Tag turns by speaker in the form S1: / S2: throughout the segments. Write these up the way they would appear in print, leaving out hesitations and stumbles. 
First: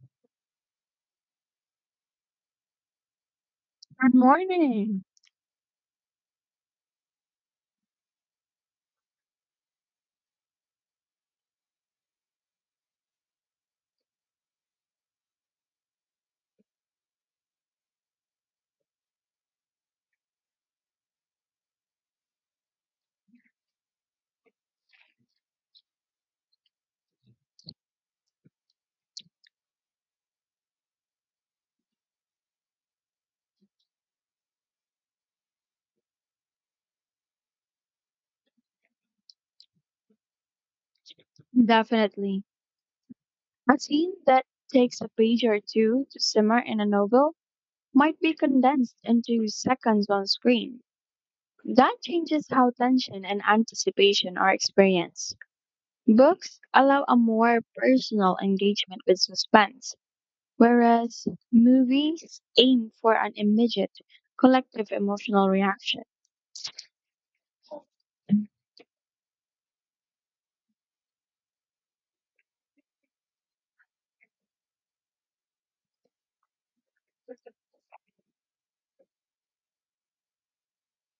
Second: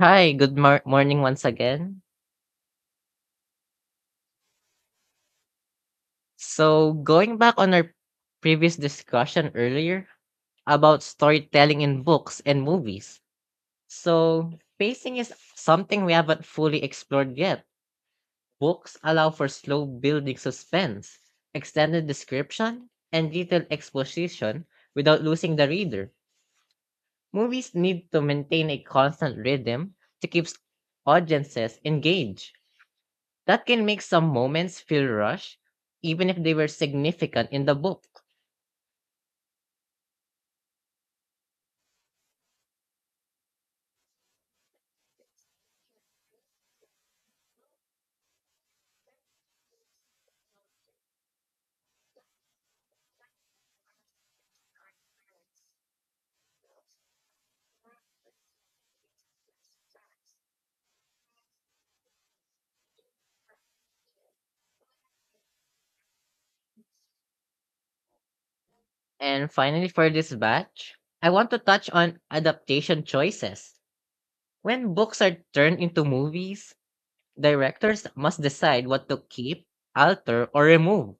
S1: Hi, good morning once again.
S2: Good morning.
S1: So, going back on our previous discussion earlier about storytelling in books and movies. So, pacing is something we haven't fully explored yet. Books allow for slow building suspense, extended description, and detailed exposition without losing the reader. Movies need to maintain a constant rhythm to keep audiences engaged. That can make some moments feel rushed, even if they were significant in the book.
S2: Definitely. A scene that takes a page or two to simmer in a novel might be condensed into seconds on screen. That changes how tension and anticipation are experienced. Books allow a more personal engagement with suspense, whereas movies aim for an immediate, collective emotional reaction.
S1: And finally, for this batch, I want to touch on adaptation choices. When books are turned into movies, directors must decide what to keep, alter, or remove.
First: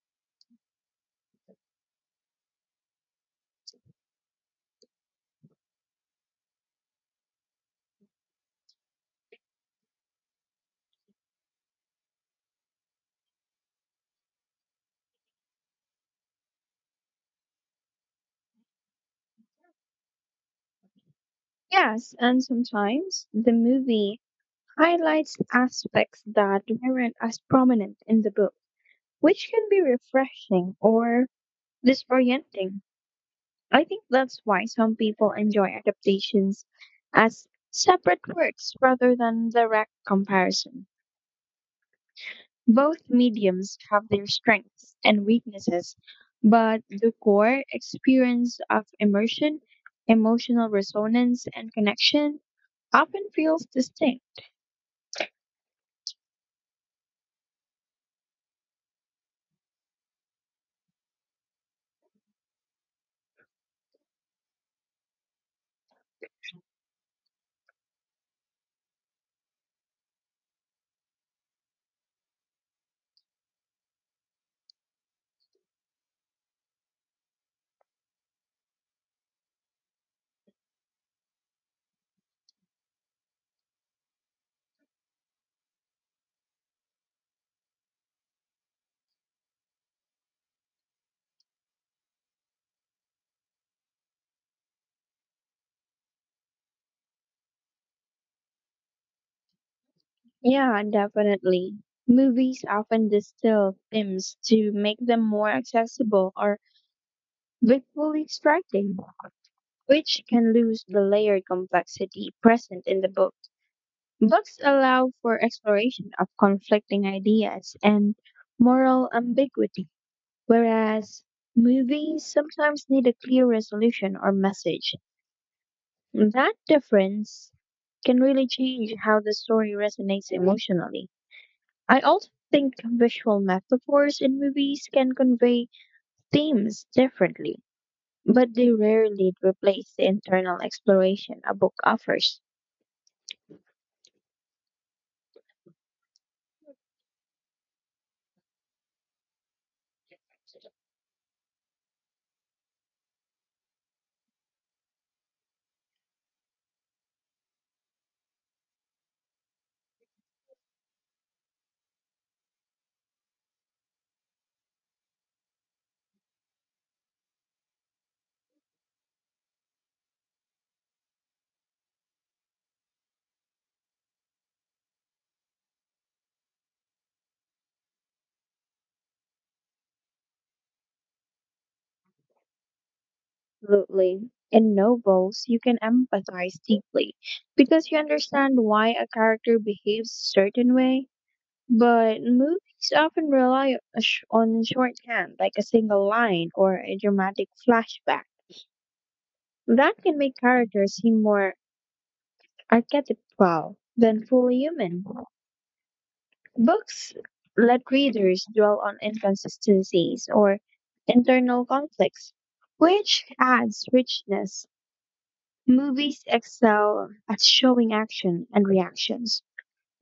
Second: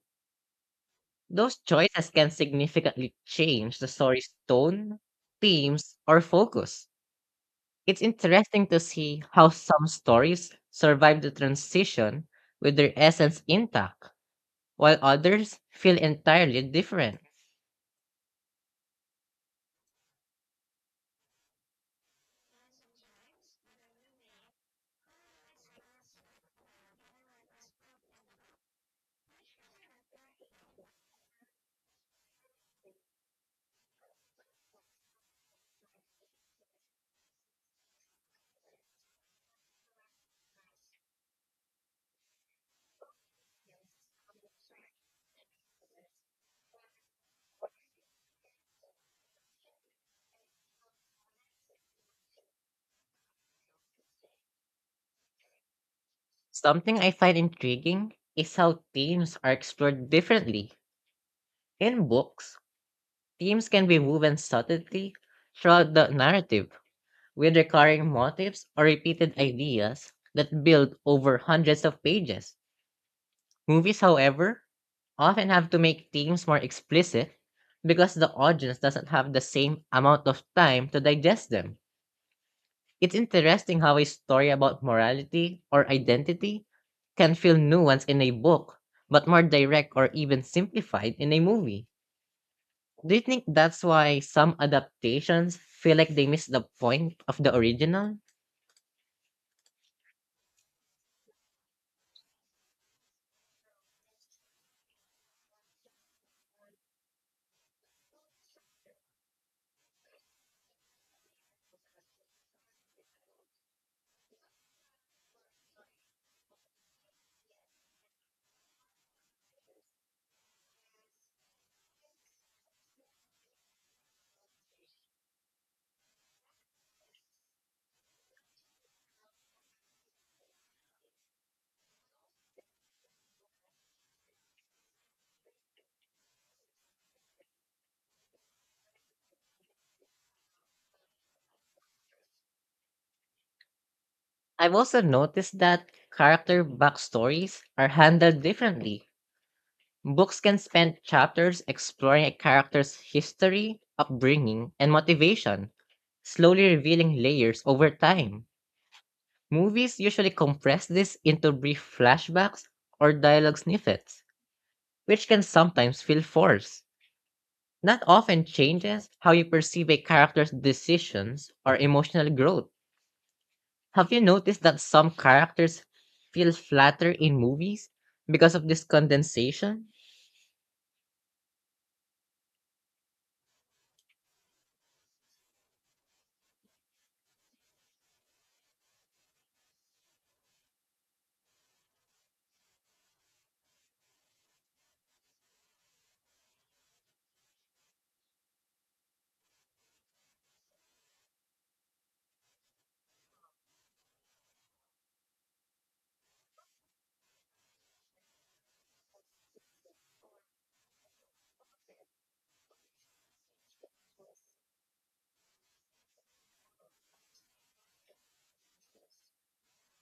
S1: Those choices can significantly change the story's tone, themes, or focus. It's interesting to see how some stories survive the transition with their essence intact while others feel entirely different.
S2: Yes, and sometimes the movie highlights aspects that weren't as prominent in the book, which can be refreshing or disorienting. I think that's why some people enjoy adaptations as separate works rather than direct comparison. Both mediums have their strengths and weaknesses, but the core experience of immersion, emotional resonance, and connection often feels distinct.
S1: Something I find intriguing is how themes are explored differently. In books, themes can be woven subtly throughout the narrative, with recurring motifs or repeated ideas that build over hundreds of pages. Movies, however, often have to make themes more explicit because the audience doesn't have the same amount of time to digest them. It's interesting how a story about morality or identity can feel nuanced in a book, but more direct or even simplified in a movie. Do you think that's why some adaptations feel like they miss the point of the original?
S2: Yeah, definitely. Movies often distill themes to make them more accessible or visually striking, which can lose the layered complexity present in the book. Books allow for exploration of conflicting ideas and moral ambiguity, whereas movies sometimes need a clear resolution or message. That difference can really change how the story resonates emotionally. I also think visual metaphors in movies can convey themes differently, but they rarely replace the internal exploration a book offers.
S1: I've also noticed that character backstories are handled differently. Books can spend chapters exploring a character's history, upbringing, and motivation, slowly revealing layers over time. Movies usually compress this into brief flashbacks or dialogue snippets, which can sometimes feel forced. That often changes how you perceive a character's decisions or emotional growth. Have you noticed that some characters feel flatter in movies because of this condensation?
S2: Absolutely. In novels, you can empathize deeply because you understand why a character behaves a certain way. But movies often rely on shorthand, like a single line or a dramatic flashback. That can make characters seem more archetypal than fully human. Books let readers dwell on inconsistencies or internal conflicts, which adds richness. Movies excel at showing action and reactions,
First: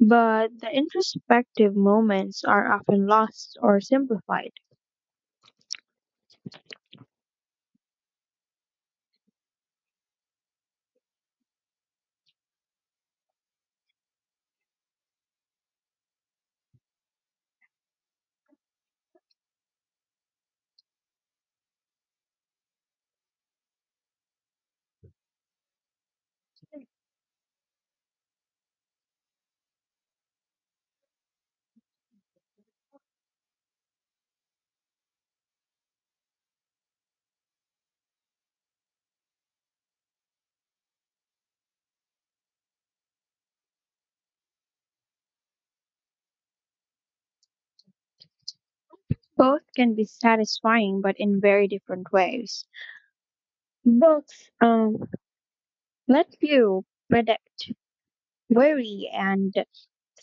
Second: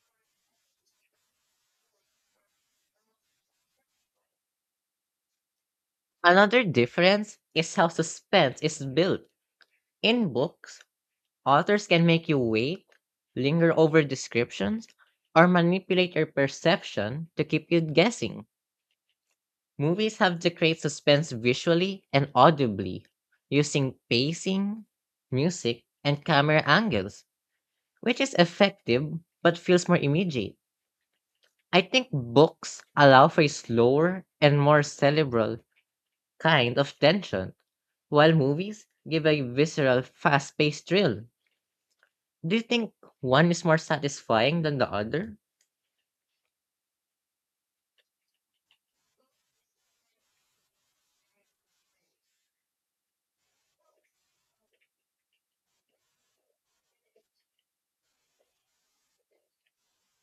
S2: but the introspective moments are often lost or simplified.
S1: Another difference is how suspense is built. In books, authors can make you wait, linger over descriptions, or manipulate your perception to keep you guessing. Movies have to create suspense visually and audibly, using pacing, music, and camera angles, which is effective but feels more immediate. I think books allow for a slower and more cerebral kind of tension, while movies give a visceral, fast paced thrill. Do you think one is more satisfying than the other?
S2: Both can be satisfying, but in very different ways. Books let you predict, worry, and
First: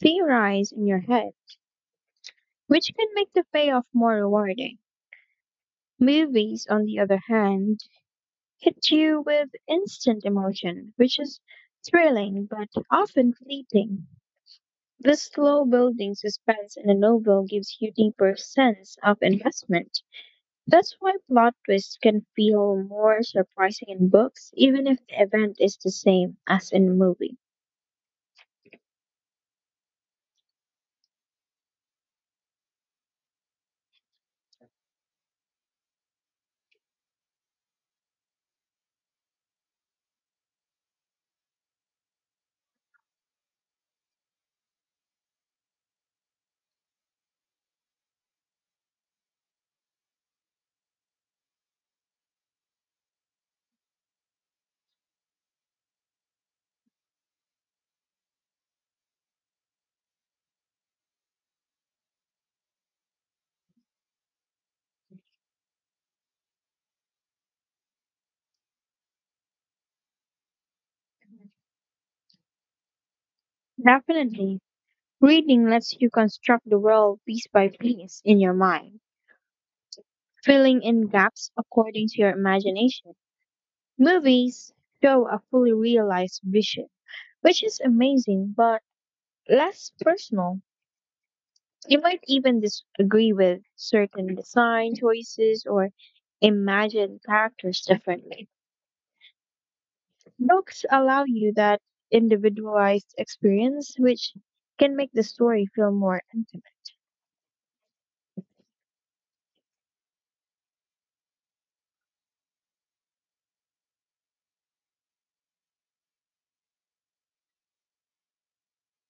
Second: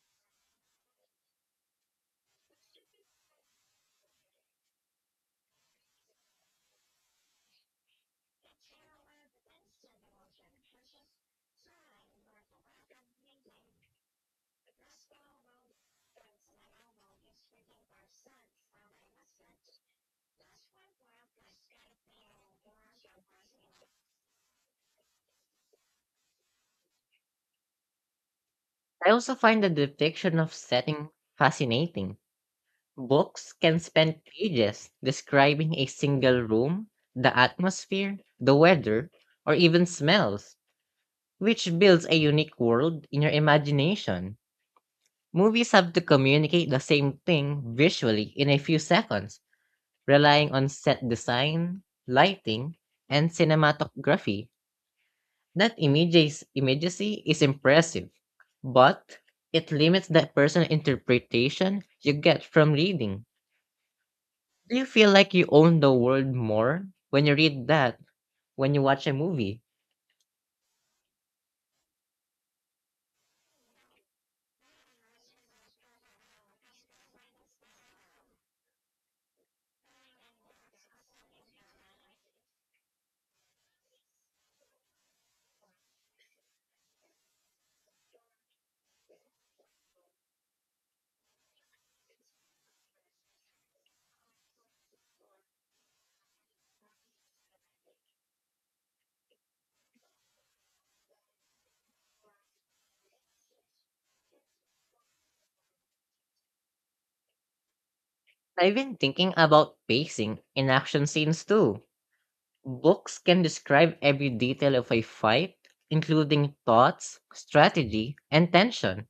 S2: theorize in your head, which can make the payoff more rewarding. Movies, on the other hand, hit you with instant emotion, which is thrilling but often fleeting. The slow building suspense in a novel gives you deeper sense of investment. That's why plot twists can feel more surprising in books, even if the event is the same as in a movie.
S1: I also find the depiction of setting fascinating. Books can spend pages describing a single room, the atmosphere, the weather, or even smells, which builds a unique world in your imagination. Movies have to communicate the same thing visually in a few seconds, relying on set design, lighting, and cinematography. That images immediacy is impressive, but it limits the personal interpretation you get from reading. Do you feel like you own the world more when you read that, when you watch a movie?
S2: Definitely. Reading lets you construct the world piece by piece in your mind, filling in gaps according to your imagination. Movies show a fully realized vision, which is amazing but less personal. You might even disagree with certain design choices or imagine characters differently. Books allow you that individualized experience, which can make the story feel more intimate.
S1: I've been thinking about pacing in action scenes too. Books can describe every detail of a fight, including thoughts, strategy, and tension,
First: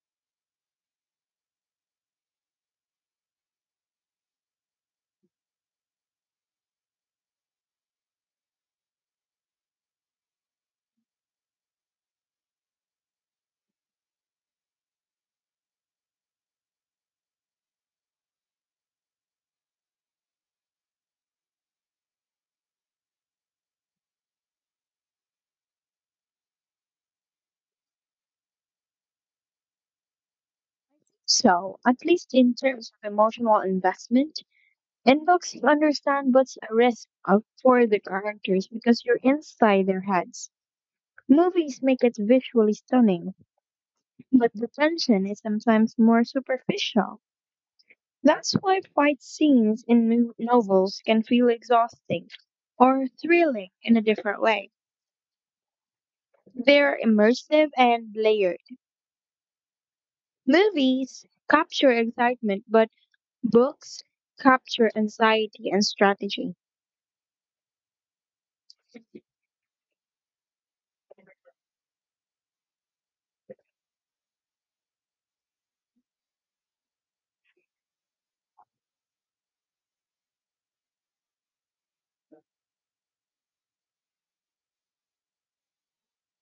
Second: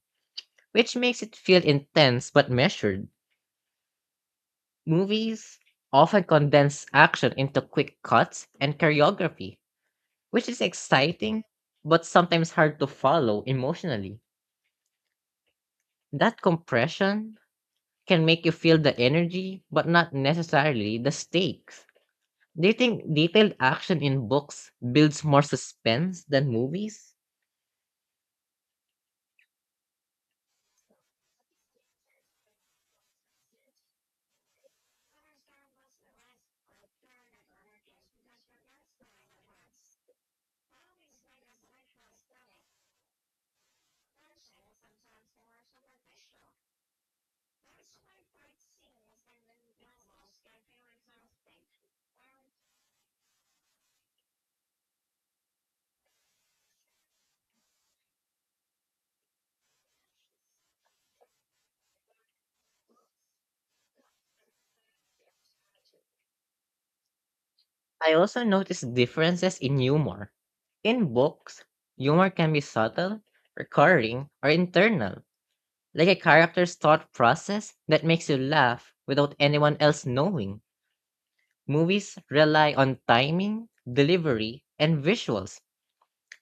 S1: which makes it feel intense but measured. Movies often condense action into quick cuts and choreography, which is exciting but sometimes hard to follow emotionally. That compression can make you feel the energy, but not necessarily the stakes. Do you think detailed action in books builds more suspense than movies?
S2: So, at least in terms of emotional investment, in books you understand what's at risk for the characters because you're inside their heads. Movies make it visually stunning, but the tension is sometimes more superficial. That's why fight scenes in novels can feel exhausting or thrilling in a different way. They're immersive and layered. Movies capture excitement, but books capture anxiety and strategy.
S1: I also noticed differences in humor. In books, humor can be subtle, recurring, or internal, like a character's thought process that makes you laugh without anyone else knowing. Movies rely on timing, delivery, and visuals,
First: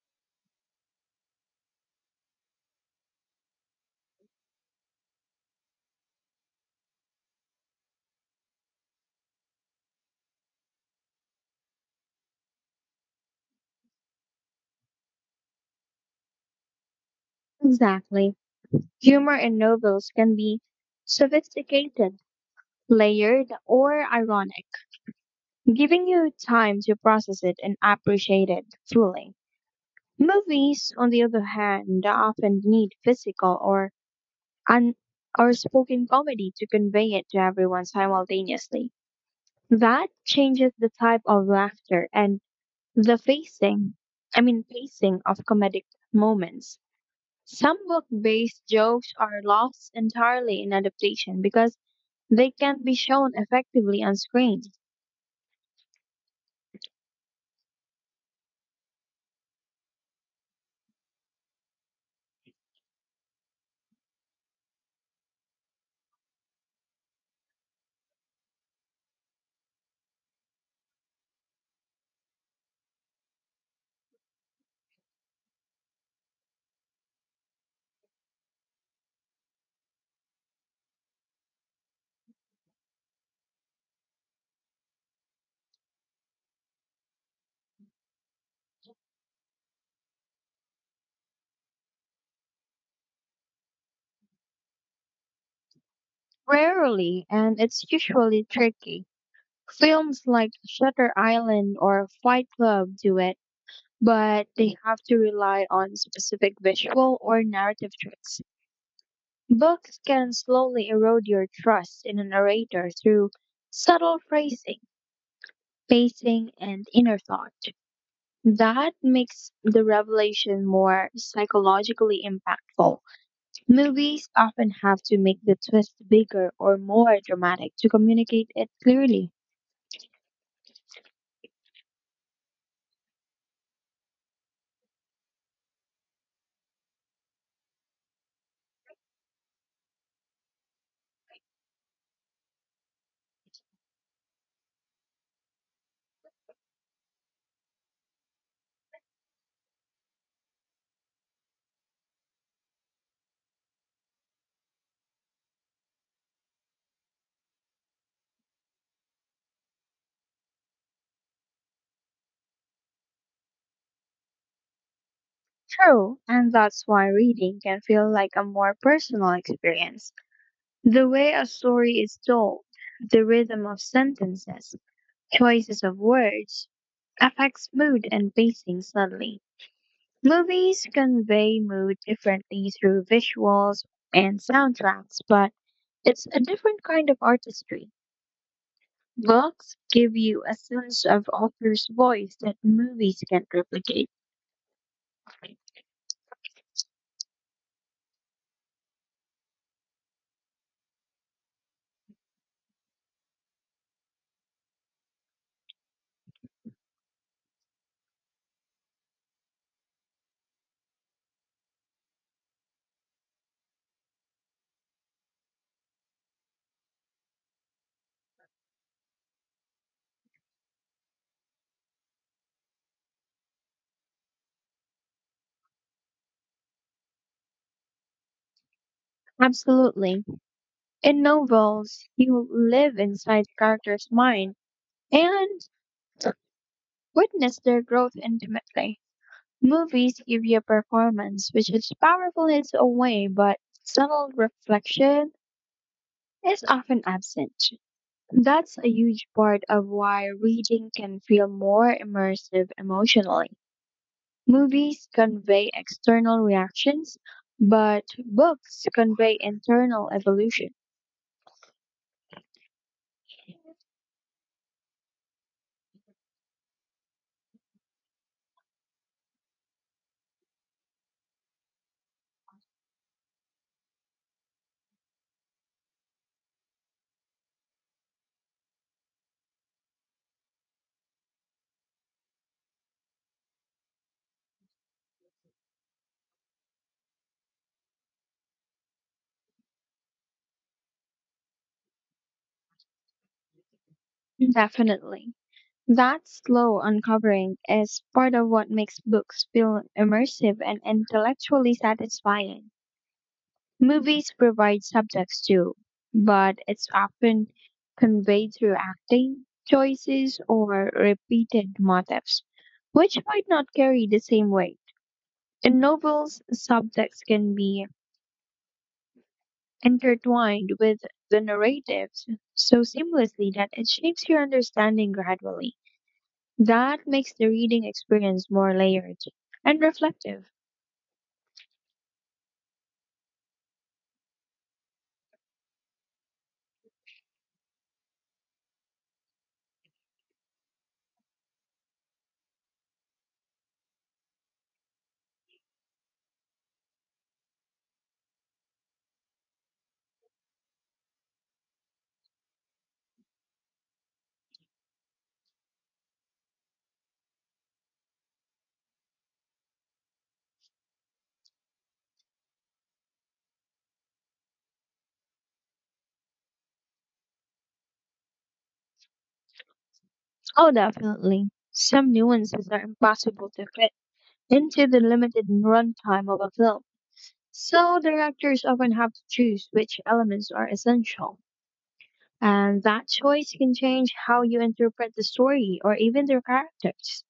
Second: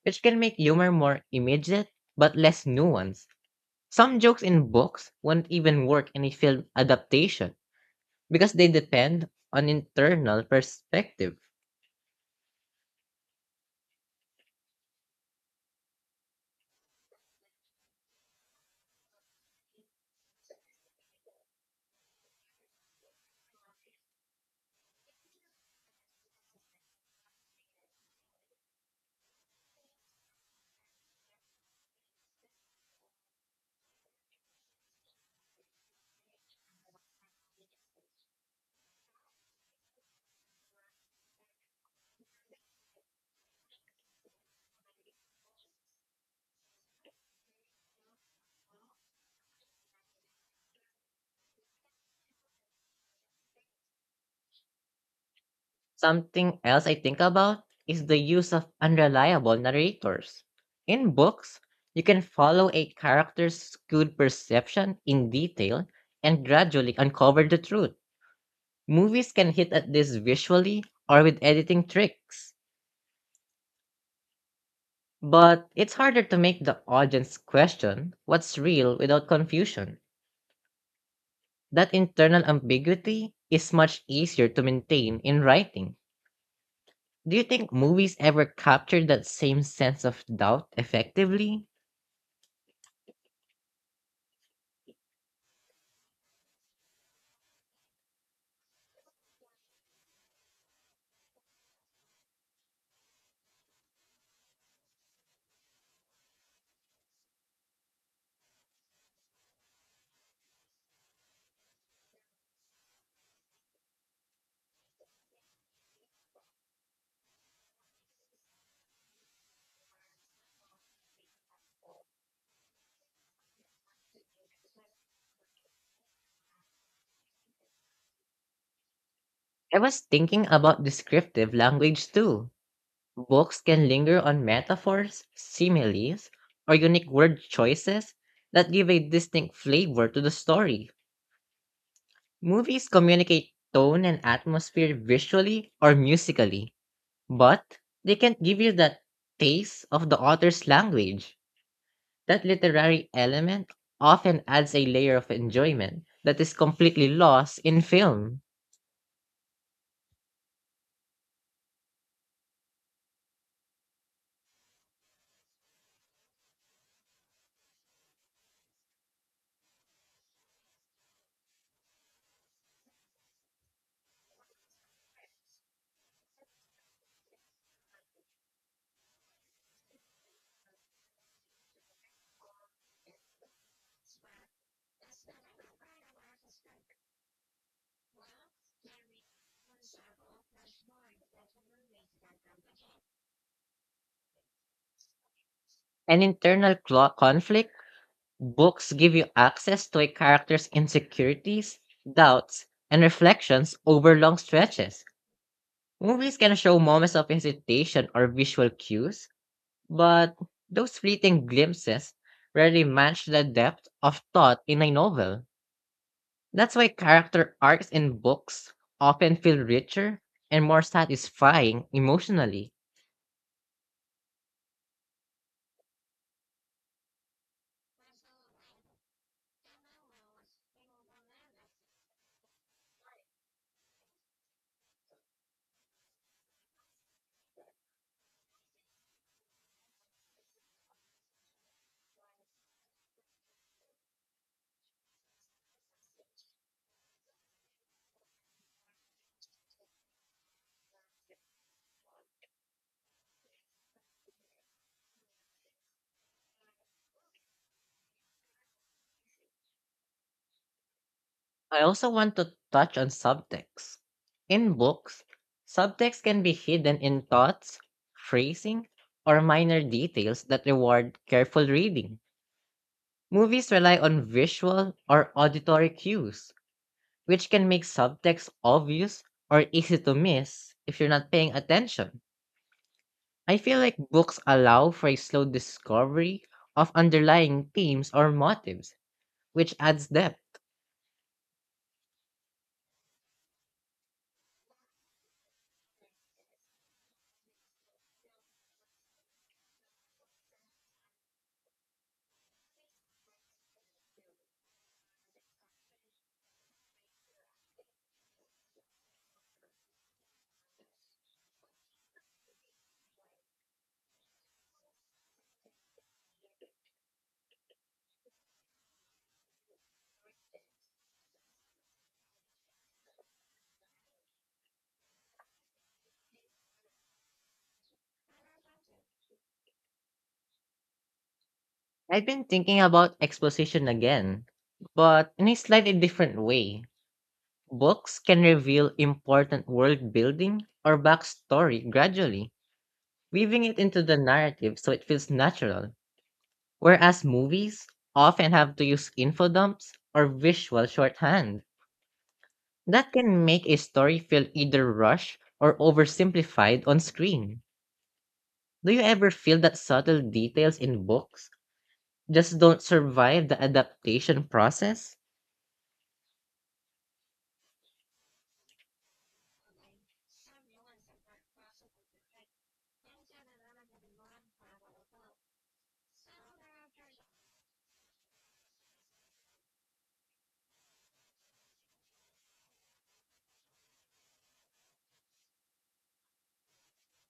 S1: which can make humor more immediate but less nuanced. Some jokes in books wouldn't even work in a film adaptation because they depend on internal perspective.
S2: Exactly. Humor in novels can be sophisticated, layered, or ironic giving you time to process it and appreciate it fully. Movies, on the other hand, often need physical or un- or spoken comedy to convey it to everyone simultaneously. That changes the type of laughter and the facing, I mean, pacing of comedic moments. Some book-based jokes are lost entirely in adaptation because they can't be shown effectively on screen.
S1: Something else I think about is the use of unreliable narrators. In books, you can follow a character's skewed perception in detail and gradually uncover the truth. Movies can hit at this visually or with editing tricks, but it's harder to make the audience question what's real without confusion. That internal ambiguity is much easier to maintain in writing. Do you think movies ever capture that same sense of doubt effectively?
S2: Rarely, and it's usually tricky. Films like Shutter Island or Fight Club do it, but they have to rely on specific visual or narrative tricks. Books can slowly erode your trust in a narrator through subtle phrasing, pacing, and inner thought. That makes the revelation more psychologically impactful. Movies often have to make the twist bigger or more dramatic to communicate it clearly.
S1: I was thinking about descriptive language too. Books can linger on metaphors, similes, or unique word choices that give a distinct flavor to the story. Movies communicate tone and atmosphere visually or musically, but they can't give you that taste of the author's language. That literary element often adds a layer of enjoyment that is completely lost in film.
S2: True, and that's why reading can feel like a more personal experience. The way a story is told, the rhythm of sentences, choices of words, affects mood and pacing subtly. Movies convey mood differently through visuals and soundtracks, but it's a different kind of artistry. Books give you a sense of author's voice that movies can't replicate.
S1: An internal conflict, books give you access to a character's insecurities, doubts, and reflections over long stretches. Movies can show moments of hesitation or visual cues, but those fleeting glimpses rarely match the depth of thought in a novel. That's why character arcs in books often feel richer and more satisfying emotionally.
S2: Absolutely. In novels, you live inside the character's mind and witness their growth intimately. Movies give you a performance which is powerful in its own way, but subtle reflection is often absent. That's a huge part of why reading can feel more immersive emotionally. Movies convey external reactions, but books convey internal evolution.
S1: I also want to touch on subtext. In books, subtext can be hidden in thoughts, phrasing, or minor details that reward careful reading. Movies rely on visual or auditory cues, which can make subtext obvious or easy to miss if you're not paying attention. I feel like books allow for a slow discovery of underlying themes or motives, which adds depth.
S2: Definitely. That slow uncovering is part of what makes books feel immersive and intellectually satisfying. Movies provide subjects too, but it's often conveyed through acting, choices, or repeated motifs, which might not carry the same weight. In novels, subjects can be intertwined with the narratives so seamlessly that it shapes your understanding gradually. That makes the reading experience more layered and reflective.
S1: I've been thinking about exposition again, but in a slightly different way. Books can reveal important world building or backstory gradually, weaving it into the narrative so it feels natural. Whereas movies often have to use info dumps or visual shorthand. That can make a story feel either rushed or oversimplified on screen. Do you ever feel that subtle details in books just don't survive the adaptation process?
S2: Oh, definitely. Some nuances are impossible to fit into the limited runtime of a film. So, directors often have to choose which elements are essential. And that choice can change how you interpret the story or even the characters.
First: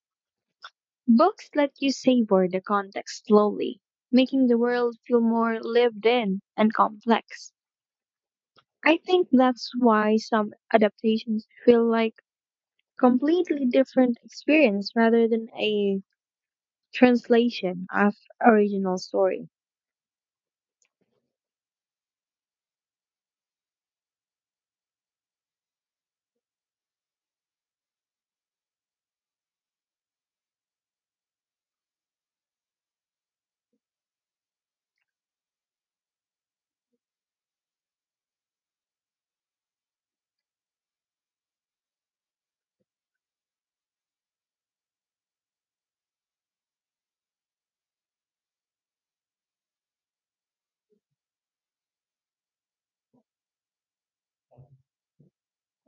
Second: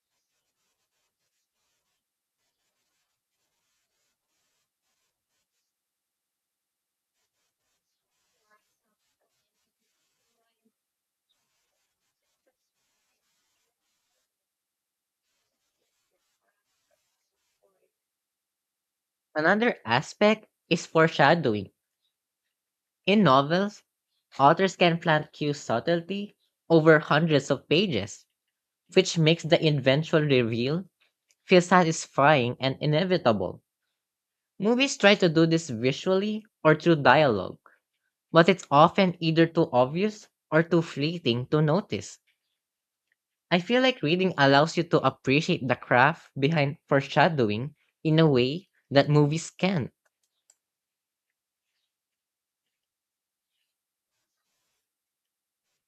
S2: Books let you savor the context slowly, making the world feel more lived in and complex. I think that's why some adaptations feel like completely different experience rather than a translation of original story.
S1: Another aspect is foreshadowing. In novels, authors can plant cue subtlety over hundreds of pages, which makes the eventual reveal feel satisfying and inevitable. Movies try to do this visually or through dialogue, but it's often either too obvious or too fleeting to notice. I feel like reading allows you to appreciate the craft behind foreshadowing in a way that movies can't.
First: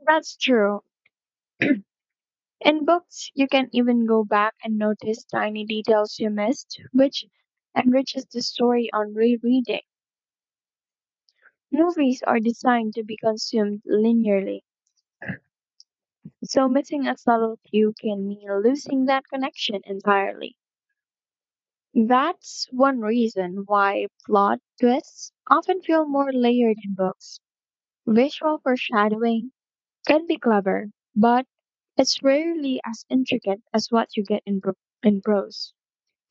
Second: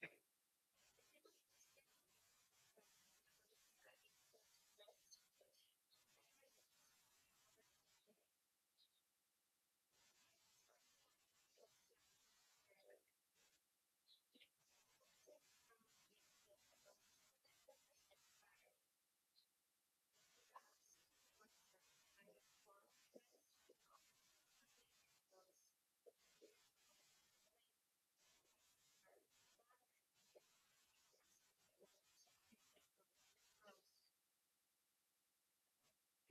S2: That's true. In books, you can even go back and notice tiny details you missed, which enriches the story on rereading. Movies are designed to be consumed linearly, so missing a subtle cue can mean losing that connection entirely. That's one reason why plot twists often feel more layered in books. Visual foreshadowing can be clever, but it's rarely as intricate as what you get in prose.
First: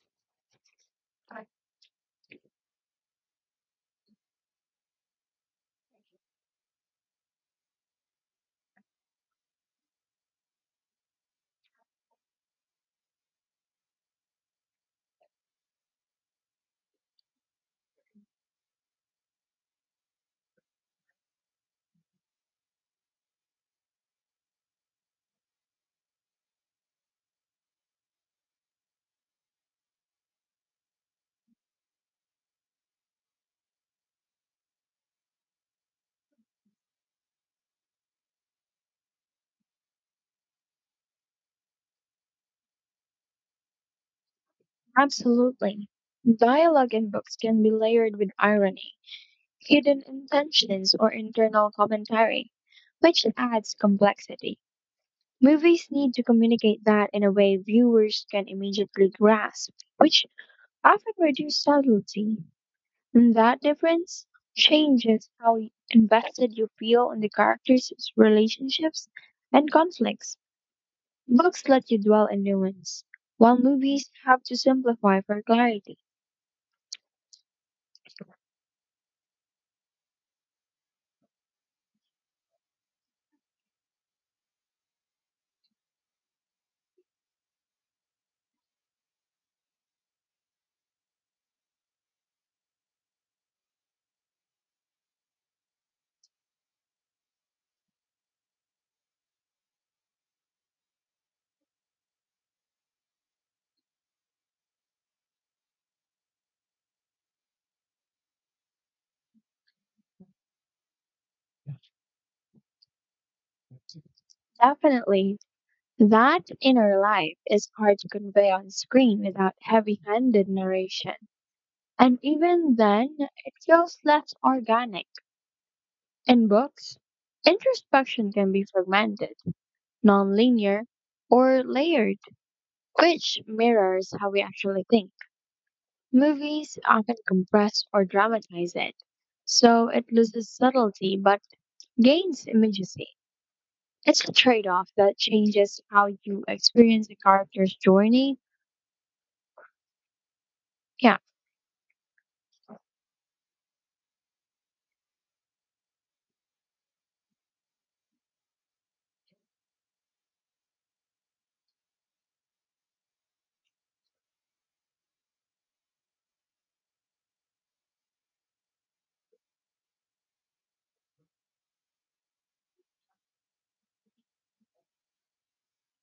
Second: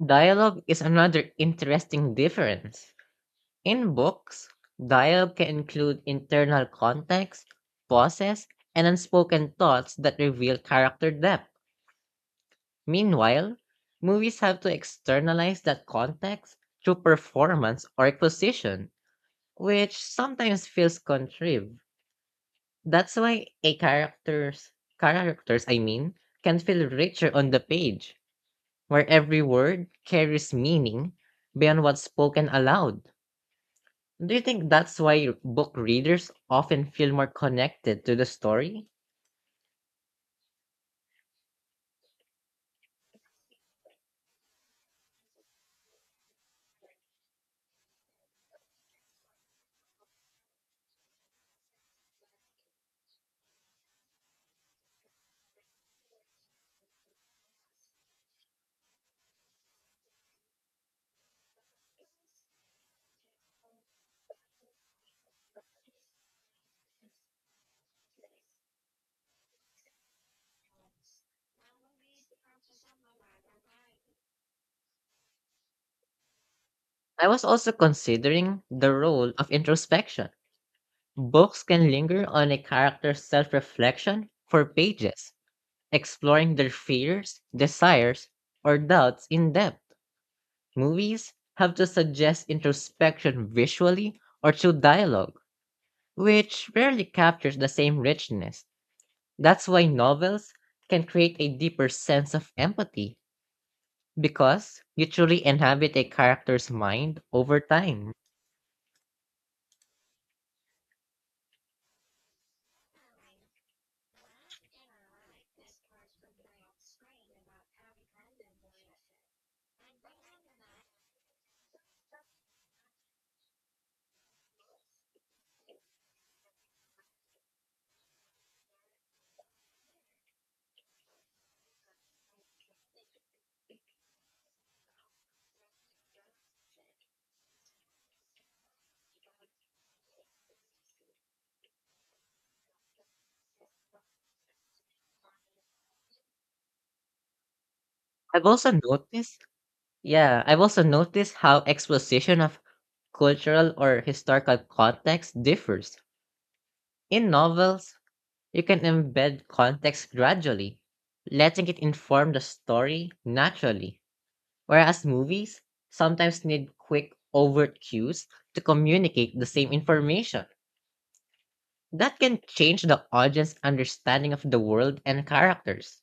S1: Dialogue is another interesting difference. In books, dialogue can include internal context, pauses, and unspoken thoughts that reveal character depth. Meanwhile, movies have to externalize that context through performance or exposition, which sometimes feels contrived. That's why a character's characters, I mean, can feel richer on the page, where every word carries meaning beyond what's spoken aloud. Do you think that's why book readers often feel more connected to the story?
S2: Absolutely. Dialogue in books can be layered with irony, hidden intentions, or internal commentary, which adds complexity. Movies need to communicate that in a way viewers can immediately grasp, which often reduces subtlety. And that difference changes how invested you feel in the characters' relationships and conflicts. Books let you dwell in nuance, while movies have to simplify for clarity.
S1: I was also considering the role of introspection. Books can linger on a character's self reflection for pages, exploring their fears, desires, or doubts in depth. Movies have to suggest introspection visually or through dialogue, which rarely captures the same richness. That's why novels can create a deeper sense of empathy because you truly inhabit a character's mind over time.
S2: Definitely, that inner life is hard to convey on screen without heavy handed narration. And even then, it feels less organic. In books, introspection can be fragmented, non linear, or layered, which mirrors how we actually think. Movies often compress or dramatize it, so it loses subtlety but gains immediacy. It's a trade off that changes how you experience a character's journey.
S1: I've also noticed, yeah, I've also
S2: Yeah,
S1: noticed how exposition of cultural or historical context differs. In novels, you can embed context gradually, letting it inform the story naturally. Whereas movies sometimes need quick, overt cues to communicate the same information. That can change the audience understanding of the world and characters.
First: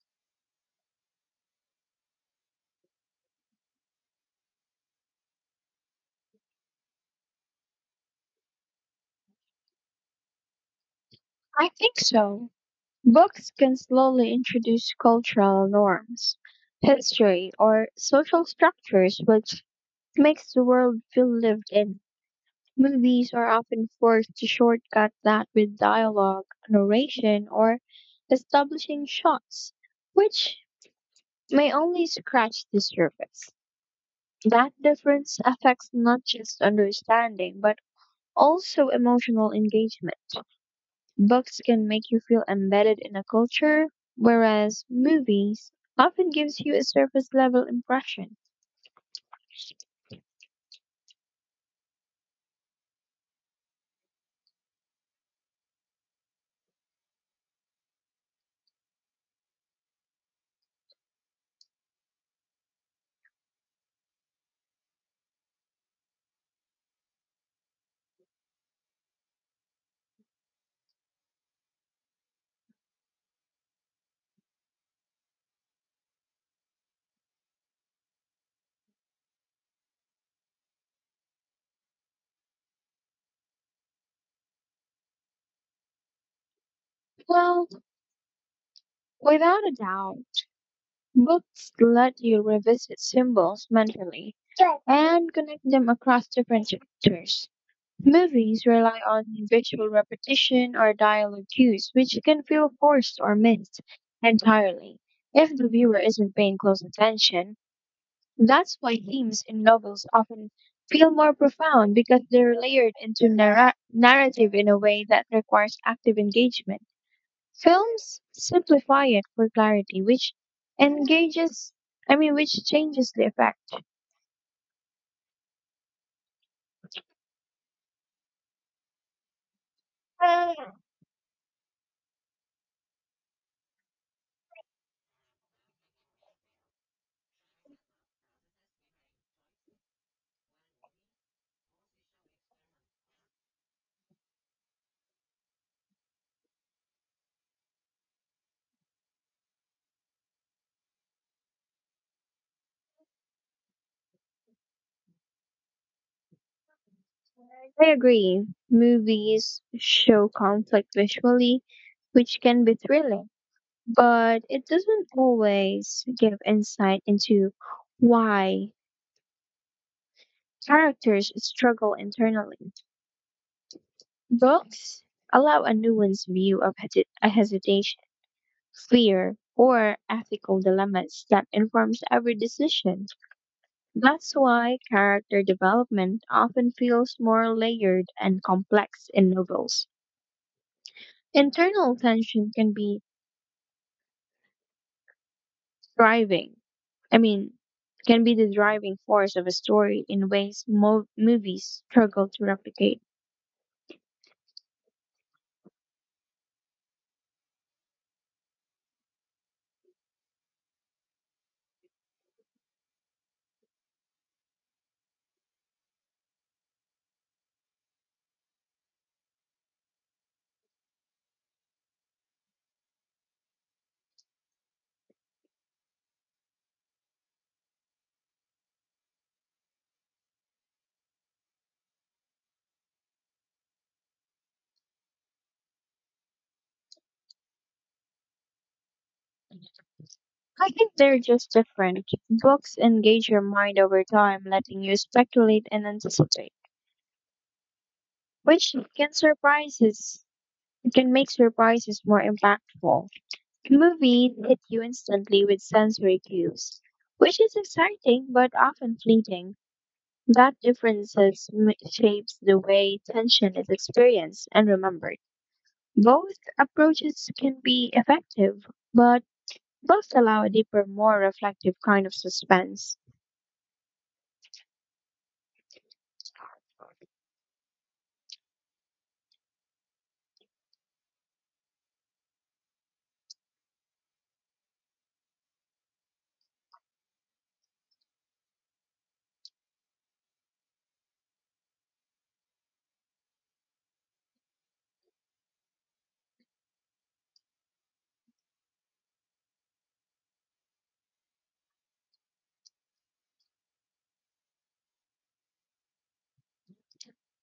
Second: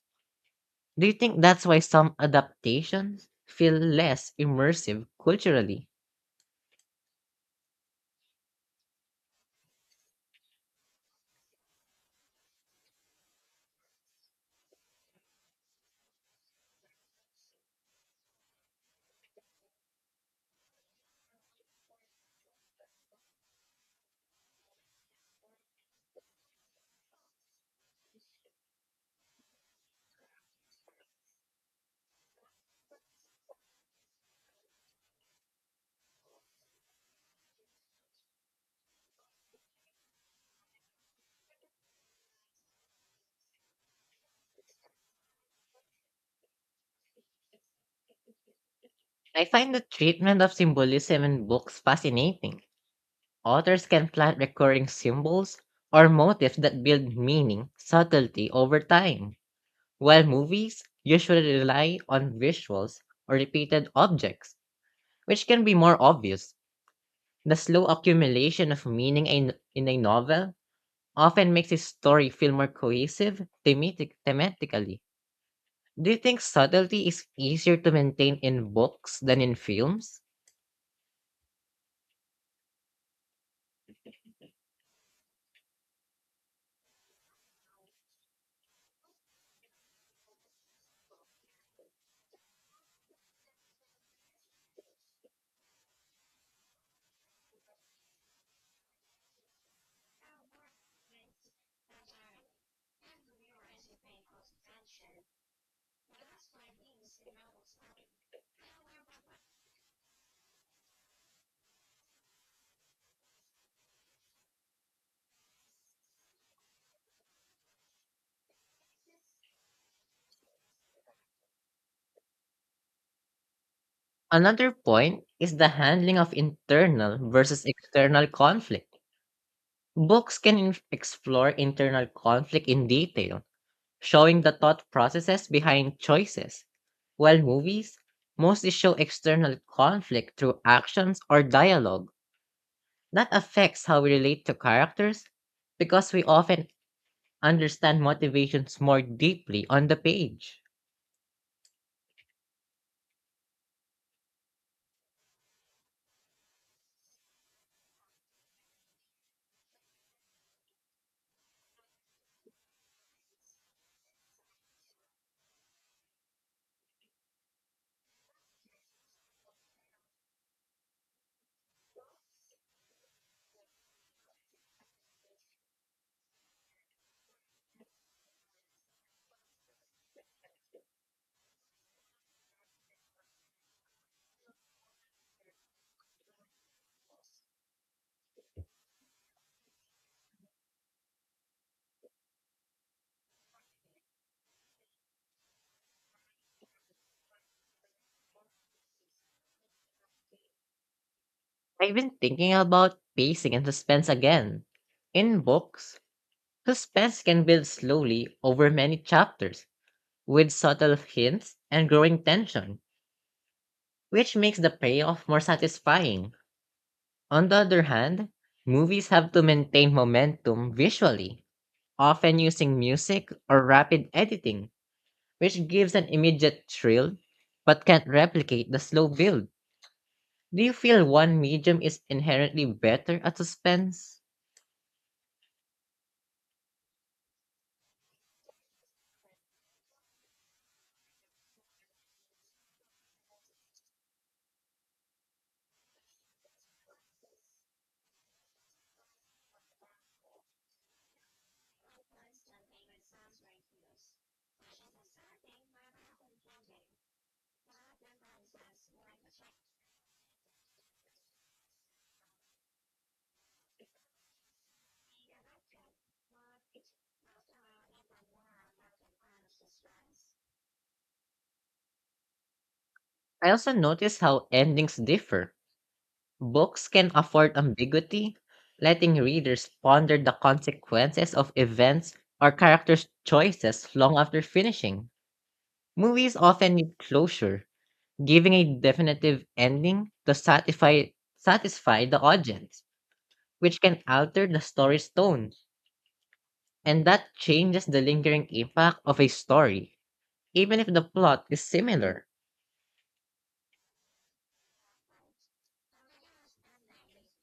S1: Do you think that's why some adaptations feel less immersive culturally?
S2: I think so. Books can slowly introduce cultural norms, history, or social structures, which makes the world feel lived in. Movies are often forced to shortcut that with dialogue, narration, or establishing shots, which may only scratch the surface. That difference affects not just understanding, but also emotional engagement. Books can make you feel embedded in a culture, whereas movies often gives you a surface level impression.
S1: I find the treatment of symbolism in books fascinating. Authors can plant recurring symbols or motifs that build meaning subtlety over time, while movies usually rely on visuals or repeated objects, which can be more obvious. The slow accumulation of meaning in a novel often makes a story feel more cohesive thematically. Do you think subtlety is easier to maintain in books than in films?
S2: Well, without a doubt, books let you revisit symbols mentally and connect them across different cultures. Movies rely on visual repetition or dialogue cues, which can feel forced or missed entirely if the viewer isn't paying close attention. That's why themes in novels often feel more profound because they're layered into narrative in a way that requires active engagement. Films simplify it for clarity, which engages, which changes the effect.
S1: Another point is the handling of internal versus external conflict. Books can explore internal conflict in detail, showing the thought processes behind choices, while movies mostly show external conflict through actions or dialogue. That affects how we relate to characters because we often understand motivations more deeply on the page.
S2: I agree. Movies show conflict visually, which can be thrilling, but it doesn't always give insight into why characters struggle internally. Books allow a nuanced view of a hesitation, fear, or ethical dilemmas that informs every decision. That's why character development often feels more layered and complex in novels. Internal tension can be driving. I mean, can be the driving force of a story in ways movies
S1: I've been
S2: struggle to
S1: thinking about
S2: replicate.
S1: pacing and suspense again. In books, suspense can build slowly over many chapters, with subtle hints and growing tension which makes the payoff more satisfying. On the other hand, movies have to maintain momentum visually, often using music or rapid editing, which gives an immediate thrill but can't replicate the slow build. Do you feel one medium is inherently better at suspense?
S2: I think they're just different. Books engage your mind over time, letting you speculate and anticipate, which can make surprises more impactful. Movies hit you instantly with sensory cues, which is exciting but often fleeting. That shapes the way tension is experienced and remembered. Both approaches can be effective, but both allow a deeper, more reflective kind of suspense.
S1: I also notice how endings differ. Books can afford ambiguity, letting readers ponder the consequences of events or characters' choices long after finishing. Movies often need closure, giving a definitive ending to satisfy the audience, which can alter the story's tone, and that changes the lingering impact of a story, even if the plot is similar.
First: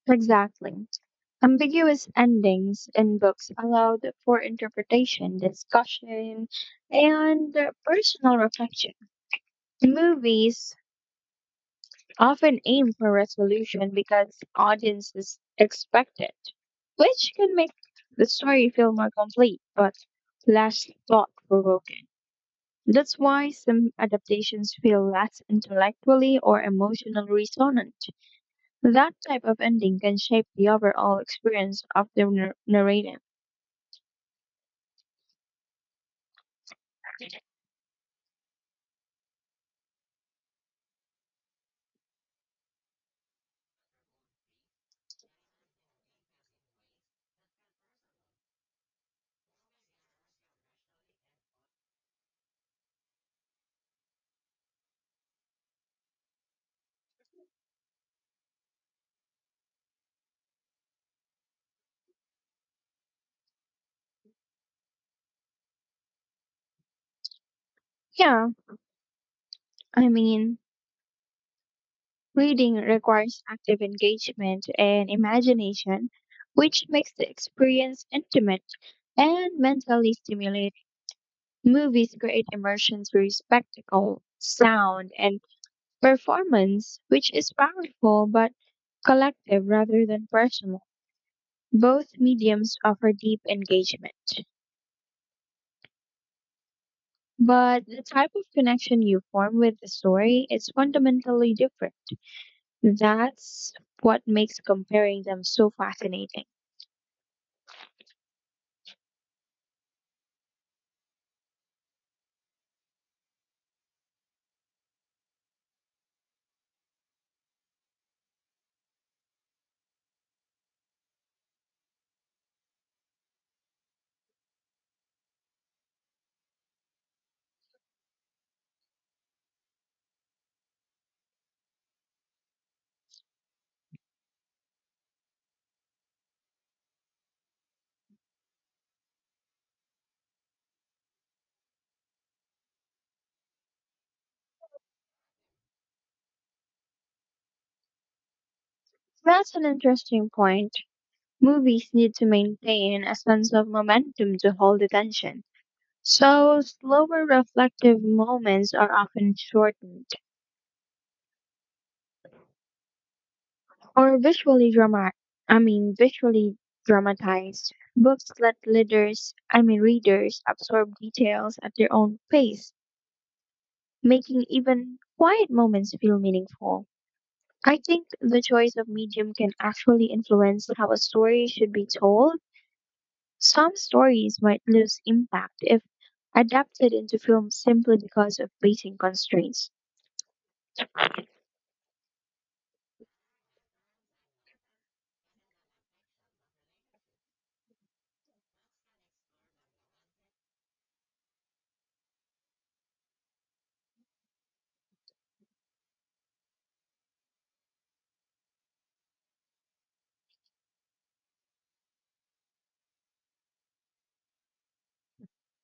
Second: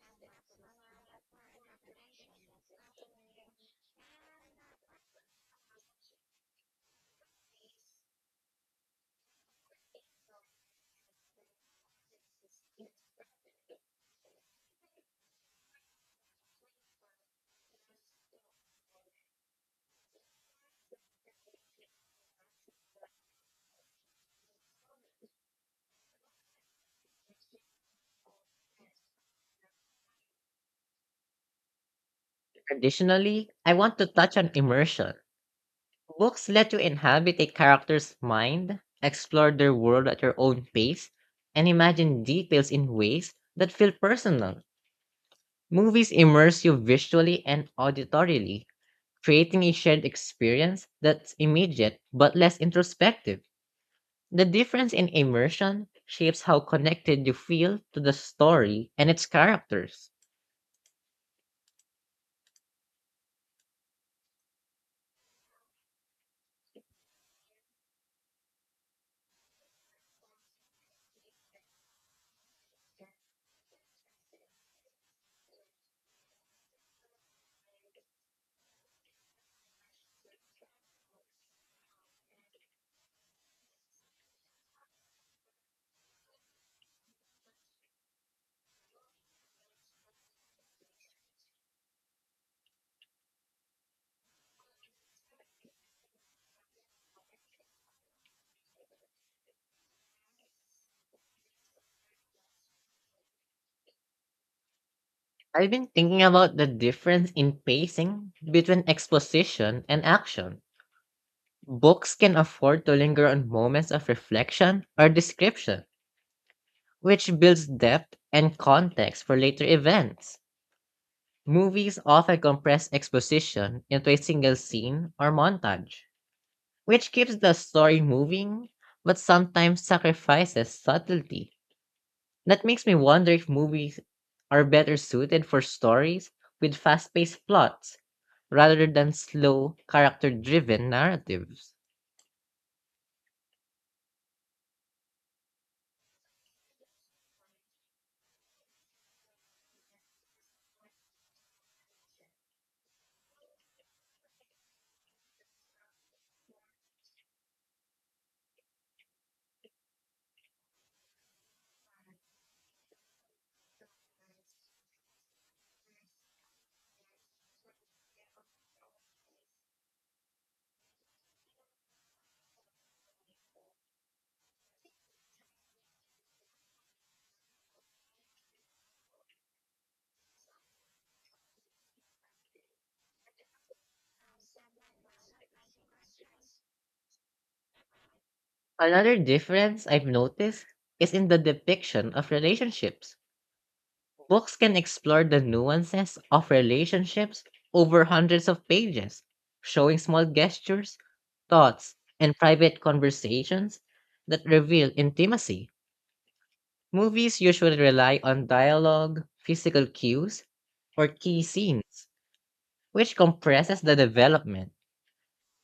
S2: Exactly. Ambiguous endings in books allowed for interpretation, discussion, and personal reflection. Movies often aim for resolution because audiences expect it, which can make the story feel more complete but less thought provoking. That's why some adaptations feel less intellectually or emotionally resonant. That type of ending can shape the overall experience of the narrative.
S1: Additionally, I want to touch on immersion. Books let you inhabit a character's mind, explore their world at your own pace, and imagine details in ways that feel personal. Movies immerse you visually and auditorily, creating a shared experience that's immediate but less introspective. The difference in immersion shapes how connected you feel to the story and its characters.
S2: Yeah, I mean, reading requires active engagement and imagination, which makes the experience intimate and mentally stimulating. Movies create immersion through spectacle, sound, and performance, which is powerful but collective rather than personal. Both mediums offer deep engagement, but the type of connection you form with the story is fundamentally different. That's what makes comparing them
S1: I've
S2: so
S1: been thinking
S2: fascinating.
S1: about the difference in pacing between exposition and action. Books can afford to linger on moments of reflection or description, which builds depth and context for later events. Movies often compress exposition into a single scene or montage which keeps the story moving, but sometimes sacrifices subtlety. That makes me wonder if movies are better suited for stories with fast paced plots rather than slow, character driven narratives.
S2: That's an interesting point. Movies need to maintain a sense of momentum to hold attention. So, slower reflective moments are often shortened, or visually dramatic, visually dramatized. Books let readers I mean readers absorb details at their own pace, making even quiet moments feel meaningful. I think the choice of medium can actually influence how a story should be told. Some stories might lose impact if adapted into film simply because of pacing
S1: Another
S2: constraints.
S1: difference I've noticed is in the depiction of relationships. Books can explore the nuances of relationships over hundreds of pages, showing small gestures, thoughts, and private conversations that reveal intimacy. Movies usually rely on dialogue, physical cues, or key scenes, which compresses the development.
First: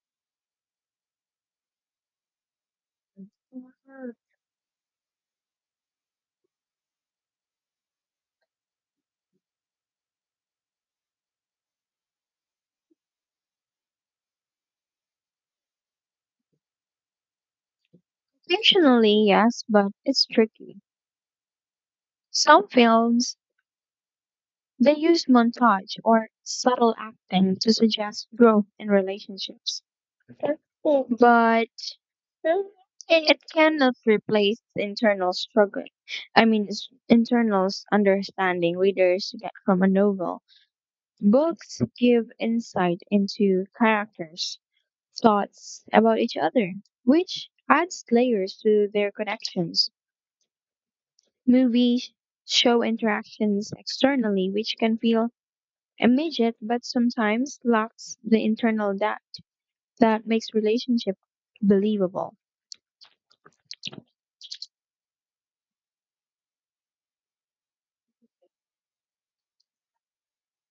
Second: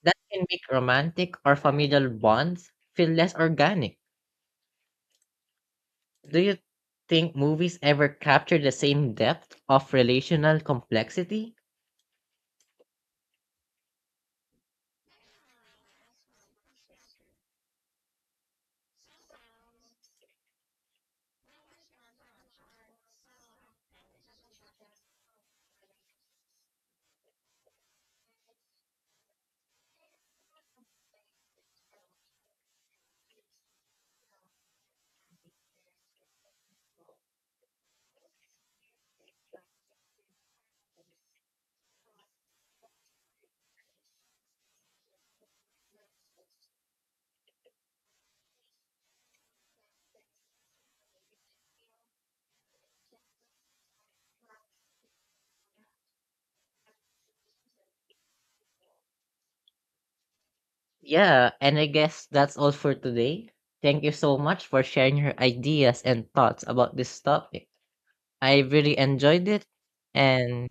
S1: That can make romantic or familial bonds feel less organic. Do you think movies ever capture the same depth of relational complexity?
S2: Fictionally, yes, but it's tricky. Some films, they used montage or subtle acting to suggest growth in relationships, but it cannot replace the internal struggle. Understanding readers get from a novel. Books give insight into characters' thoughts about each other, which adds layers to their connections. Movies show interactions externally, which can feel immediate but sometimes lacks the internal depth that makes relationship
S1: Yeah, and I guess
S2: believable.
S1: that's all for today. Thank you so much for sharing your ideas and thoughts about this topic. I really enjoyed it, and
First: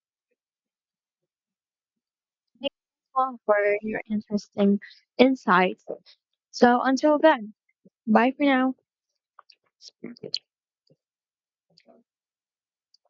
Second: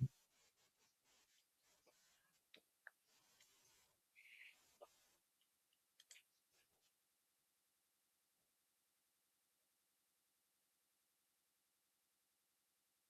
S2: Thank you all for your interesting insights. So until then, bye for now.